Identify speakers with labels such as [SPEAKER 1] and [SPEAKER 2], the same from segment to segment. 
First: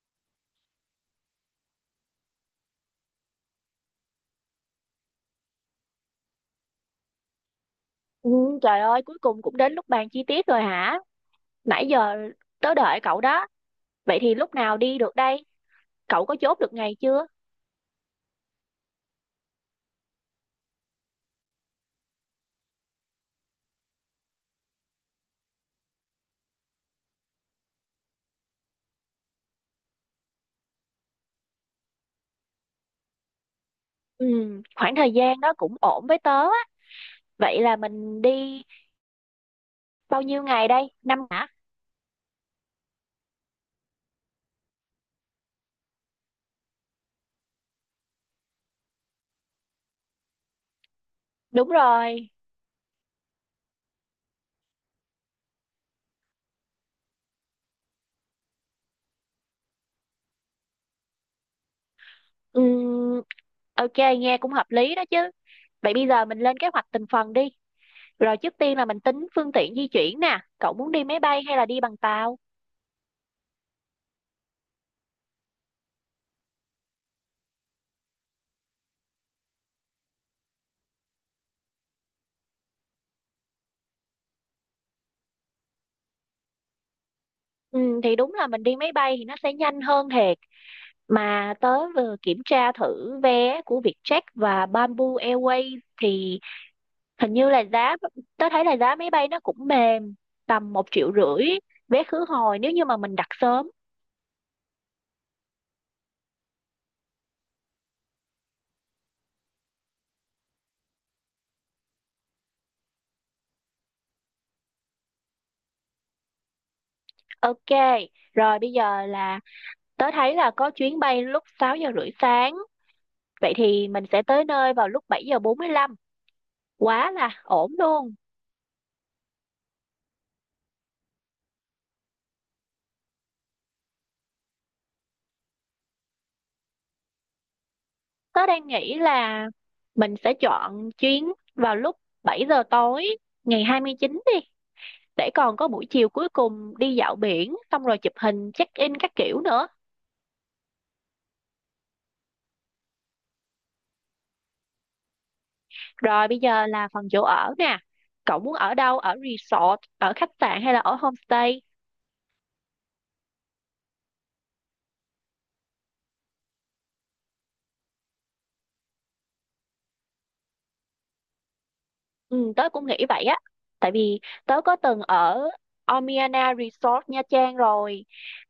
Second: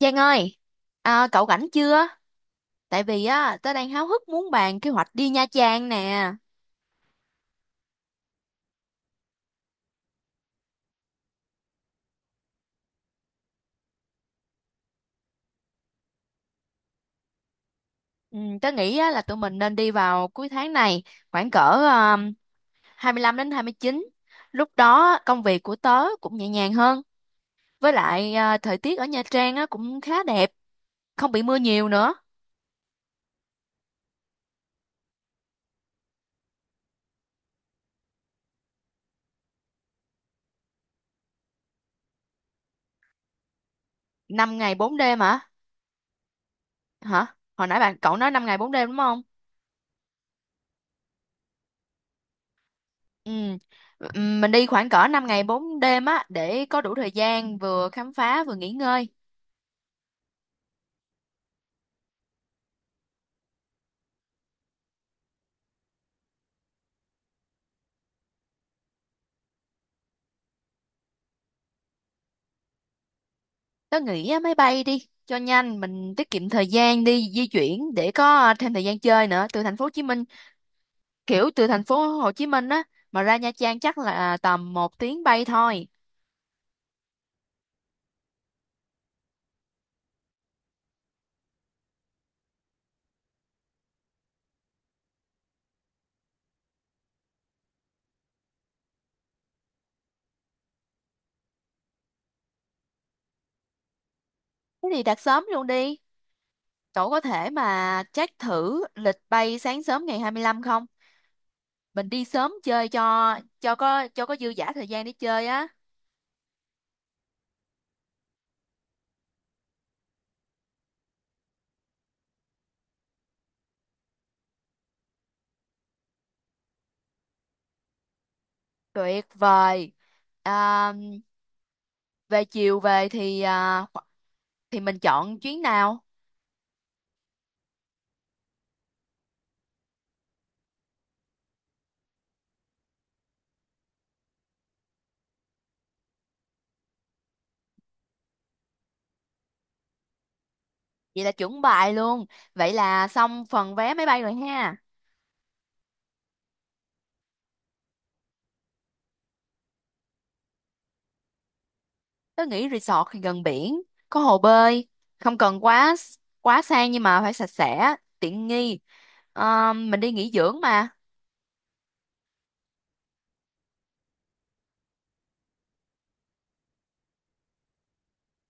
[SPEAKER 1] Giang ơi, cậu rảnh chưa? Tại vì á, tớ đang háo hức muốn bàn kế hoạch đi Nha Trang nè.
[SPEAKER 2] Ừ, trời ơi, cuối cùng cũng đến lúc bàn chi tiết rồi hả? Nãy giờ tớ đợi cậu đó. Vậy thì lúc nào đi được đây? Cậu có chốt được ngày chưa?
[SPEAKER 1] Ừ, tớ nghĩ á, là tụi mình nên đi vào cuối tháng này, khoảng cỡ um, 25 đến 29. Lúc đó công việc của tớ cũng nhẹ nhàng hơn. Với lại à, thời tiết ở Nha Trang á, cũng khá đẹp, không bị mưa nhiều nữa.
[SPEAKER 2] Ừ, khoảng thời gian đó cũng ổn với tớ á. Vậy là mình đi bao nhiêu ngày đây? Năm hả?
[SPEAKER 1] Năm ngày 4 đêm hả? Hả? Hồi nãy bạn cậu nói 5 ngày 4 đêm đúng không?
[SPEAKER 2] Đúng rồi.
[SPEAKER 1] Ừ. Mình đi khoảng cỡ 5 ngày 4 đêm á để có đủ thời gian vừa khám phá vừa nghỉ ngơi.
[SPEAKER 2] Ừ, ok, nghe cũng hợp lý đó chứ. Vậy bây giờ mình lên kế hoạch từng phần đi. Rồi trước tiên là mình tính phương tiện di chuyển nè. Cậu muốn đi máy bay hay là đi bằng tàu?
[SPEAKER 1] Tớ nghĩ á, máy bay đi cho nhanh, mình tiết kiệm thời gian đi di chuyển để có à, thêm thời gian chơi nữa. Từ thành phố Hồ Chí Minh, kiểu từ thành phố Hồ Chí Minh á mà ra Nha Trang chắc là à, tầm một tiếng bay thôi.
[SPEAKER 2] Ừ, thì đúng là mình đi máy bay thì nó sẽ nhanh hơn thiệt, mà tớ vừa kiểm tra thử vé của Vietjet và Bamboo Airways thì hình như là giá, tớ thấy là giá máy bay nó cũng mềm, tầm 1,5 triệu vé khứ hồi nếu như mà mình đặt sớm.
[SPEAKER 1] Thế thì đặt sớm luôn đi. Cậu có thể mà check thử lịch bay sáng sớm ngày 25 không? Mình đi sớm chơi cho có dư dả thời gian để chơi á.
[SPEAKER 2] Ok, rồi bây giờ là tớ thấy là có chuyến bay lúc 6 giờ rưỡi sáng, vậy thì mình sẽ tới nơi vào lúc 7:45, quá là ổn luôn.
[SPEAKER 1] Tuyệt vời. À, về chiều về thì à, thì mình chọn chuyến nào?
[SPEAKER 2] Tớ đang nghĩ là mình sẽ chọn chuyến vào lúc 7 giờ tối ngày 29 đi, để còn có buổi chiều cuối cùng đi dạo biển xong rồi chụp hình check in các kiểu nữa.
[SPEAKER 1] Vậy là chuẩn bài luôn. Vậy là xong phần vé máy bay rồi ha.
[SPEAKER 2] Rồi bây giờ là phần chỗ ở nè, cậu muốn ở đâu, ở resort, ở khách sạn hay là ở homestay?
[SPEAKER 1] Tớ nghĩ resort thì gần biển, có hồ bơi, không cần quá quá sang nhưng mà phải sạch sẽ, tiện nghi. Ờ, mình đi nghỉ dưỡng mà.
[SPEAKER 2] Ừ, tớ cũng nghĩ vậy á. Tại vì tớ có từng ở Omiana Resort Nha Trang rồi.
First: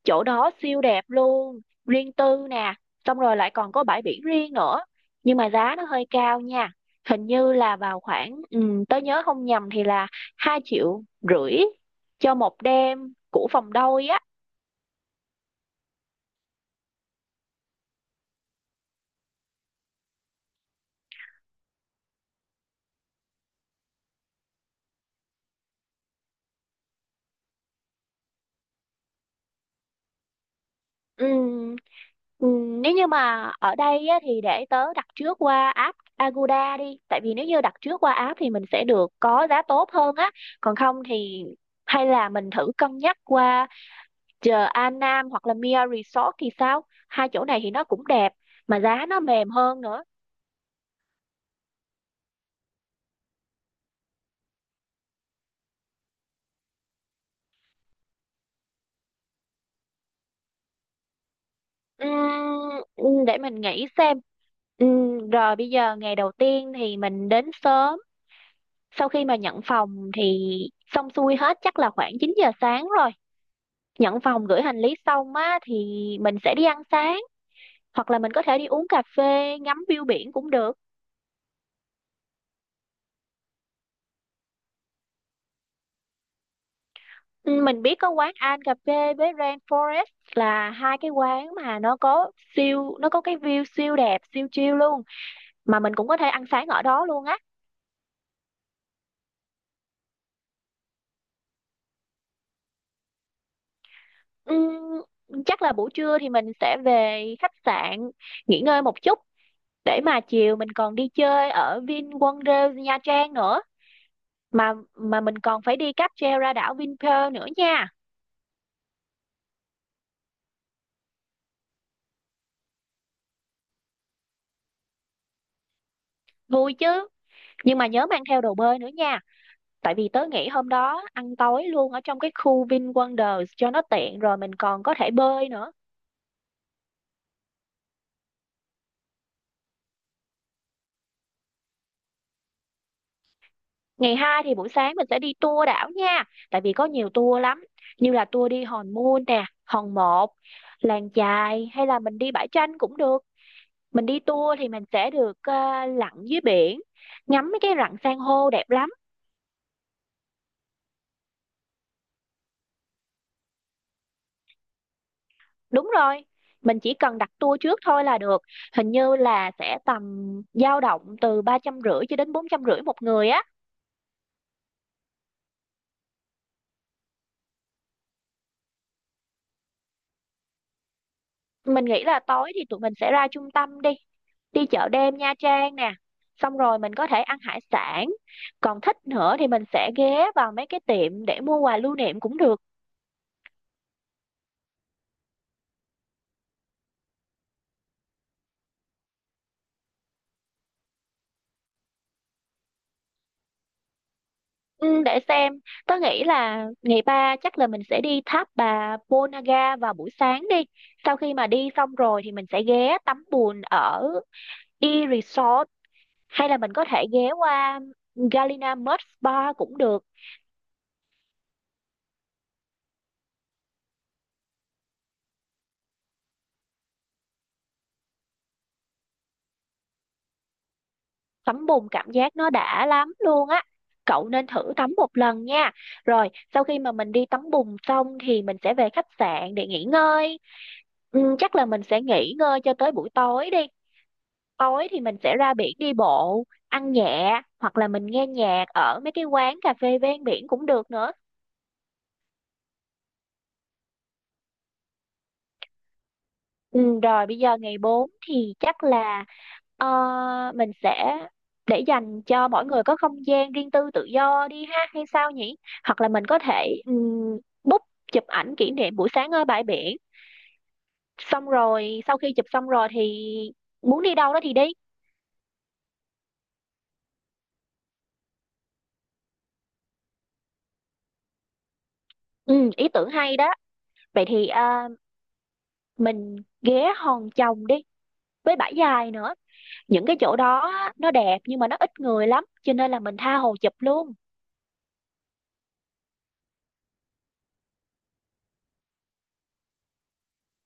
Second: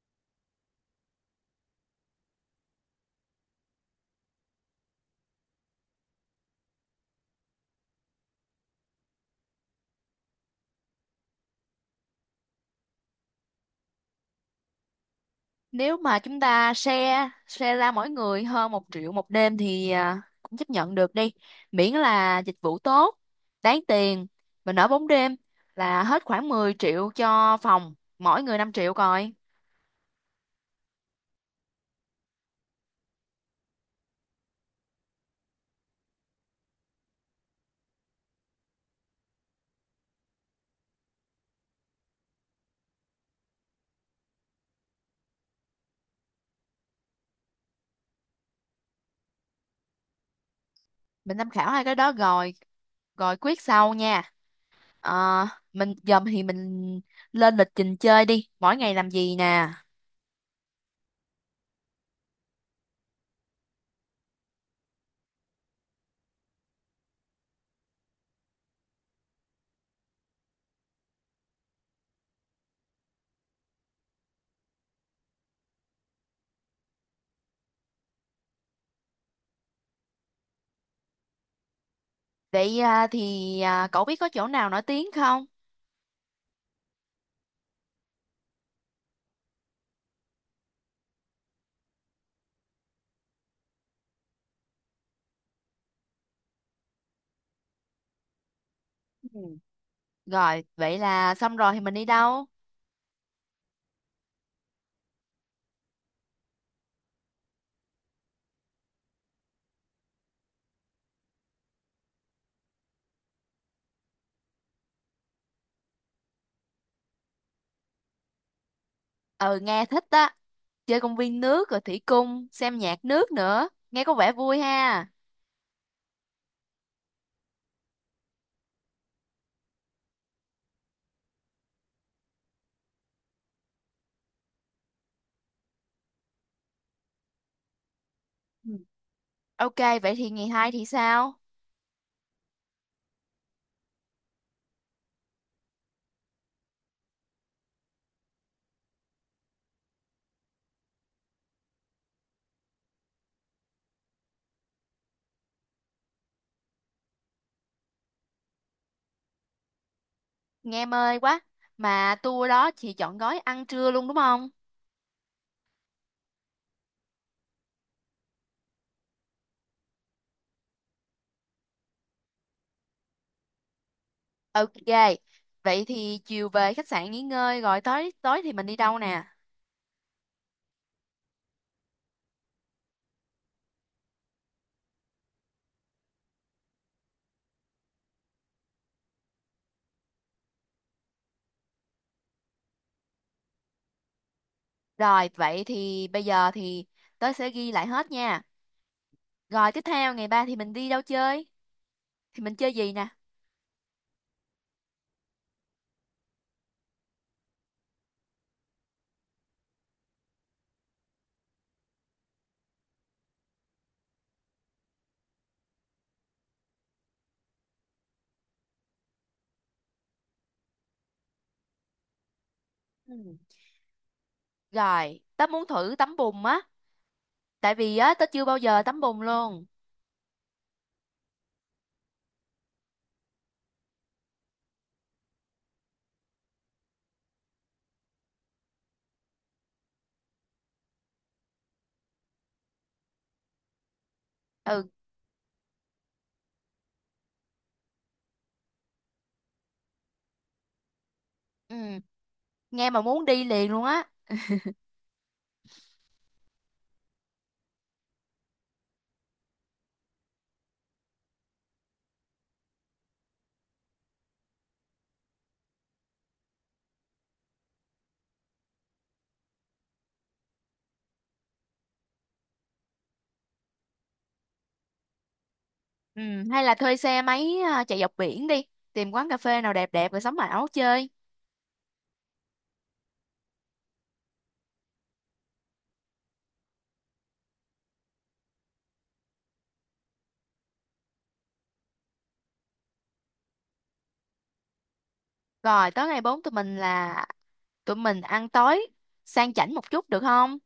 [SPEAKER 2] Chỗ đó siêu đẹp luôn, riêng tư nè, xong rồi lại còn có bãi biển riêng nữa. Nhưng mà giá nó hơi cao nha. Hình như là vào khoảng tớ nhớ không nhầm thì là 2,5 triệu cho 1 đêm của phòng đôi á.
[SPEAKER 1] Nếu mà chúng ta share share ra mỗi người hơn một triệu một đêm thì à, cũng chấp nhận được đi. Miễn là dịch vụ tốt, đáng tiền. Mình ở bốn đêm là hết khoảng 10 triệu cho phòng, mỗi người 5 triệu coi.
[SPEAKER 2] Ừ, nếu như mà ở đây á, thì để tớ đặt trước qua app Agoda đi, tại vì nếu như đặt trước qua app thì mình sẽ được có giá tốt hơn á. Còn không thì hay là mình thử cân nhắc qua chờ An Nam hoặc là Mia Resort thì sao, hai chỗ này thì nó cũng đẹp mà giá nó mềm hơn nữa.
[SPEAKER 1] Mình tham khảo hai cái đó rồi, rồi quyết sau nha. Ờ, mình dầm thì mình lên lịch trình chơi đi. Mỗi ngày làm gì nè?
[SPEAKER 2] Để mình nghĩ xem. Rồi bây giờ ngày đầu tiên thì mình đến sớm, sau khi mà nhận phòng thì xong xuôi hết chắc là khoảng 9 giờ sáng rồi. Nhận phòng gửi hành lý xong á thì mình sẽ đi ăn sáng, hoặc là mình có thể đi uống cà phê ngắm view biển cũng được.
[SPEAKER 1] Vậy à, thì à, cậu biết có chỗ nào nổi tiếng không?
[SPEAKER 2] Ừ, mình biết có quán An cà phê với Rain Forest là hai cái quán mà nó có cái view siêu đẹp siêu chill luôn, mà mình cũng có thể ăn sáng ở đó luôn á.
[SPEAKER 1] Ừ. Rồi, vậy là xong rồi thì mình đi đâu?
[SPEAKER 2] Ừm, chắc là buổi trưa thì mình sẽ về khách sạn nghỉ ngơi một chút, để mà chiều mình còn đi chơi ở VinWonders Nha Trang nữa, mà mình còn phải đi cáp treo ra đảo Vinpearl nữa nha.
[SPEAKER 1] Ừ, nghe thích á. Chơi công viên nước rồi thủy cung, xem nhạc nước nữa. Nghe có vẻ vui ha.
[SPEAKER 2] Vui chứ, nhưng mà nhớ mang theo đồ bơi nữa nha, tại vì tớ nghĩ hôm đó ăn tối luôn ở trong cái khu VinWonders cho nó tiện, rồi mình còn có thể bơi nữa.
[SPEAKER 1] Ừ. Ok, vậy thì ngày hai thì sao?
[SPEAKER 2] Ngày hai thì buổi sáng mình sẽ đi tour đảo nha, tại vì có nhiều tour lắm, như là tour đi Hòn Mun nè, Hòn Một, làng chài, hay là mình đi bãi tranh cũng được. Mình đi tour thì mình sẽ được lặn dưới biển, ngắm mấy cái rặng san hô đẹp lắm.
[SPEAKER 1] Nghe mê quá. Mà tour đó chị chọn gói ăn trưa luôn đúng không?
[SPEAKER 2] Đúng rồi, mình chỉ cần đặt tour trước thôi là được. Hình như là sẽ tầm dao động từ 350 cho đến 450 1 người á.
[SPEAKER 1] Ok. Vậy thì chiều về khách sạn nghỉ ngơi rồi tối tối thì mình đi đâu nè?
[SPEAKER 2] Mình nghĩ là tối thì tụi mình sẽ ra trung tâm đi, đi chợ đêm Nha Trang nè. Xong rồi mình có thể ăn hải sản. Còn thích nữa thì mình sẽ ghé vào mấy cái tiệm để mua quà lưu niệm cũng được.
[SPEAKER 1] Rồi, vậy thì bây giờ thì tớ sẽ ghi lại hết nha. Rồi tiếp theo ngày ba thì mình đi đâu chơi? Thì mình chơi gì nè?
[SPEAKER 2] Ừ, để xem, tớ nghĩ là ngày ba chắc là mình sẽ đi tháp bà Ponagar vào buổi sáng đi. Sau khi mà đi xong rồi thì mình sẽ ghé tắm bùn ở E Resort, hay là mình có thể ghé qua Galina Mud Spa cũng được.
[SPEAKER 1] Ừ. Rồi, tớ muốn thử tắm bùn á, tại vì á tớ chưa bao giờ tắm bùn luôn.
[SPEAKER 2] Tắm bùn cảm giác nó đã lắm luôn á. Cậu nên thử tắm 1 lần nha. Rồi, sau khi mà mình đi tắm bùn xong thì mình sẽ về khách sạn để nghỉ ngơi. Ừ, chắc là mình sẽ nghỉ ngơi cho tới buổi tối đi. Tối
[SPEAKER 1] Ừ,
[SPEAKER 2] thì mình sẽ ra biển đi bộ, ăn nhẹ hoặc là mình nghe nhạc ở mấy cái quán cà phê ven biển cũng được nữa.
[SPEAKER 1] ừ, nghe mà muốn đi liền luôn á.
[SPEAKER 2] Ừ, rồi bây giờ ngày 4 thì chắc là ờ, mình sẽ để dành cho mỗi người có không gian riêng tư tự do đi ha, hay sao nhỉ? Hoặc là mình có thể book chụp ảnh kỷ niệm buổi sáng ở bãi biển. Xong rồi sau khi chụp xong rồi thì muốn đi đâu đó thì đi.
[SPEAKER 1] Ừ, hay là thuê xe máy à, chạy dọc biển đi, tìm quán cà phê nào đẹp đẹp rồi sắm áo chơi.
[SPEAKER 2] Ừ, ý tưởng hay đó. Vậy thì mình ghé Hòn Chồng đi với Bãi Dài nữa. Những cái chỗ đó á, nó đẹp nhưng mà nó ít người lắm cho nên là mình tha hồ chụp luôn.
[SPEAKER 1] Rồi, tới ngày 4 tụi mình là tụi mình ăn tối sang chảnh một chút được không?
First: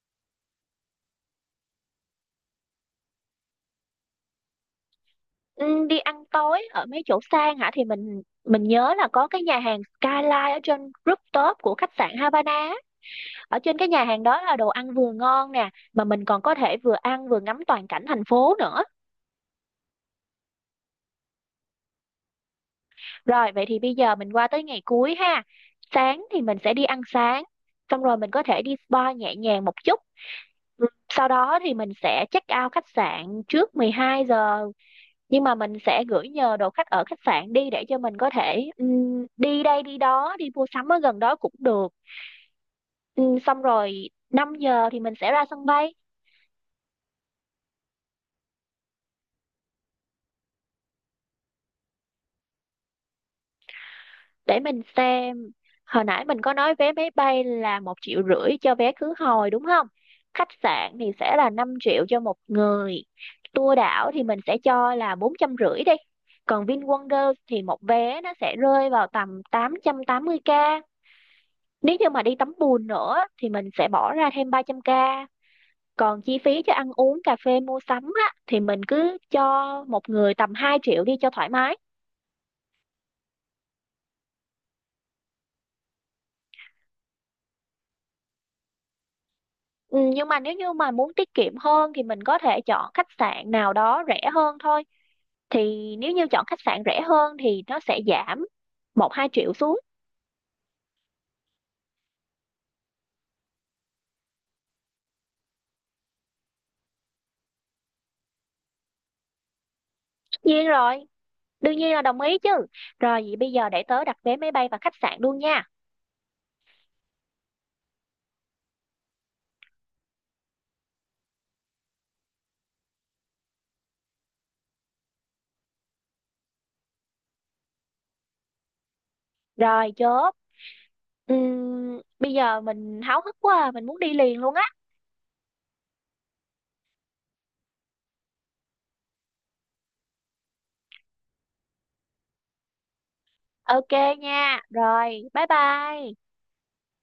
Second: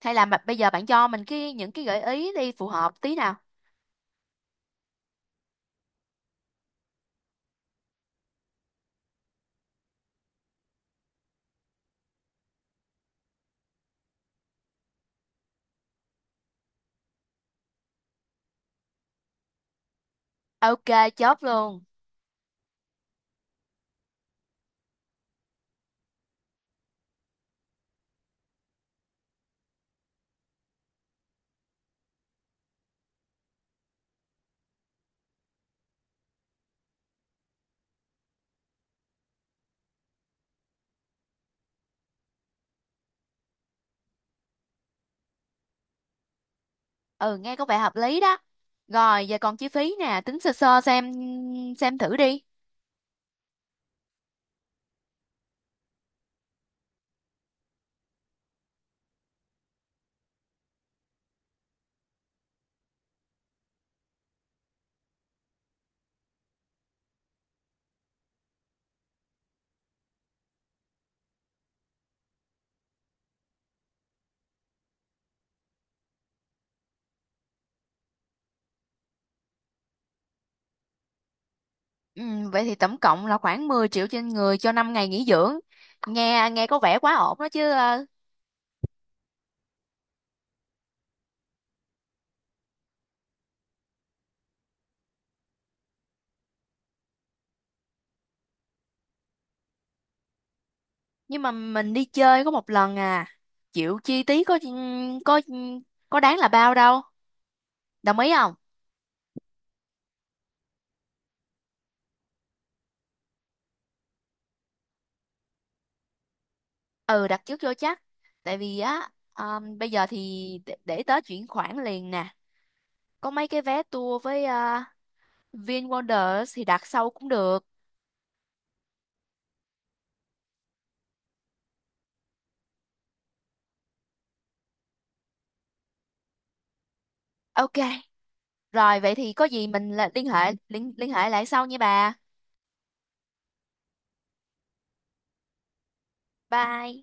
[SPEAKER 1] Hay là mà- bây giờ bạn cho mình cái những cái gợi ý đi phù hợp tí nào.
[SPEAKER 2] Ừ, đi ăn tối ở mấy chỗ sang hả, thì mình nhớ là có cái nhà hàng Skyline ở trên rooftop của khách sạn Havana á. Ở trên cái nhà hàng đó là đồ ăn vừa ngon nè, mà mình còn có thể vừa ăn vừa ngắm toàn cảnh thành phố nữa.
[SPEAKER 1] Ok, chốt luôn.
[SPEAKER 2] Rồi vậy thì bây giờ mình qua tới ngày cuối ha, sáng thì mình sẽ đi ăn sáng, xong rồi mình có thể đi spa nhẹ nhàng một chút. Ừ, sau đó thì mình sẽ check out khách sạn trước 12 giờ, nhưng mà mình sẽ gửi nhờ đồ khách ở khách sạn đi để cho mình có thể đi đây đi đó, đi mua sắm ở gần đó cũng được. Xong rồi 5 giờ thì mình sẽ ra sân bay.
[SPEAKER 1] Ừ nghe có vẻ hợp lý đó. Rồi giờ còn chi phí nè, tính sơ sơ xem thử đi.
[SPEAKER 2] Để mình xem, hồi nãy mình có nói vé máy bay là 1,5 triệu cho vé khứ hồi đúng không. Khách sạn thì sẽ là 5 triệu cho 1 người, tour đảo thì mình sẽ cho là 450 đi, còn VinWonders thì 1 vé nó sẽ rơi vào tầm tám 880k. Nếu như mà đi tắm bùn nữa thì mình sẽ bỏ ra thêm 300 k. Còn chi phí cho ăn uống, cà phê, mua sắm á, thì mình cứ cho 1 người tầm 2 triệu đi cho thoải mái.
[SPEAKER 1] Ừ, vậy thì tổng cộng là khoảng 10 triệu trên người cho 5 ngày nghỉ dưỡng. Nghe nghe có vẻ quá ổn đó chứ. Ờ,
[SPEAKER 2] Ừ, nhưng mà nếu như mà muốn tiết kiệm hơn thì mình có thể chọn khách sạn nào đó rẻ hơn thôi. Thì nếu như chọn khách sạn rẻ hơn thì nó sẽ giảm 1-2 triệu xuống.
[SPEAKER 1] nhưng mà mình đi chơi có một lần à, chịu chi phí có có ừ, có đáng là bao đâu, đồng ý không?
[SPEAKER 2] Tất nhiên rồi, đương nhiên là đồng ý chứ. Rồi vậy bây giờ để tớ đặt vé máy bay và khách sạn luôn nha.
[SPEAKER 1] Ừ, đặt trước vô chắc. Tại vì á ờ, bây giờ thì để tớ chuyển khoản liền nè. Có mấy cái vé tour với VinWonders thì đặt sau cũng được.
[SPEAKER 2] Rồi chốt. Bây giờ mình háo hức quá, mình muốn đi liền luôn.
[SPEAKER 1] Ok. Rồi vậy thì có gì mình là liên hệ lại sau nha bà.
[SPEAKER 2] Ok nha. Rồi, bye bye.
[SPEAKER 1] Bye.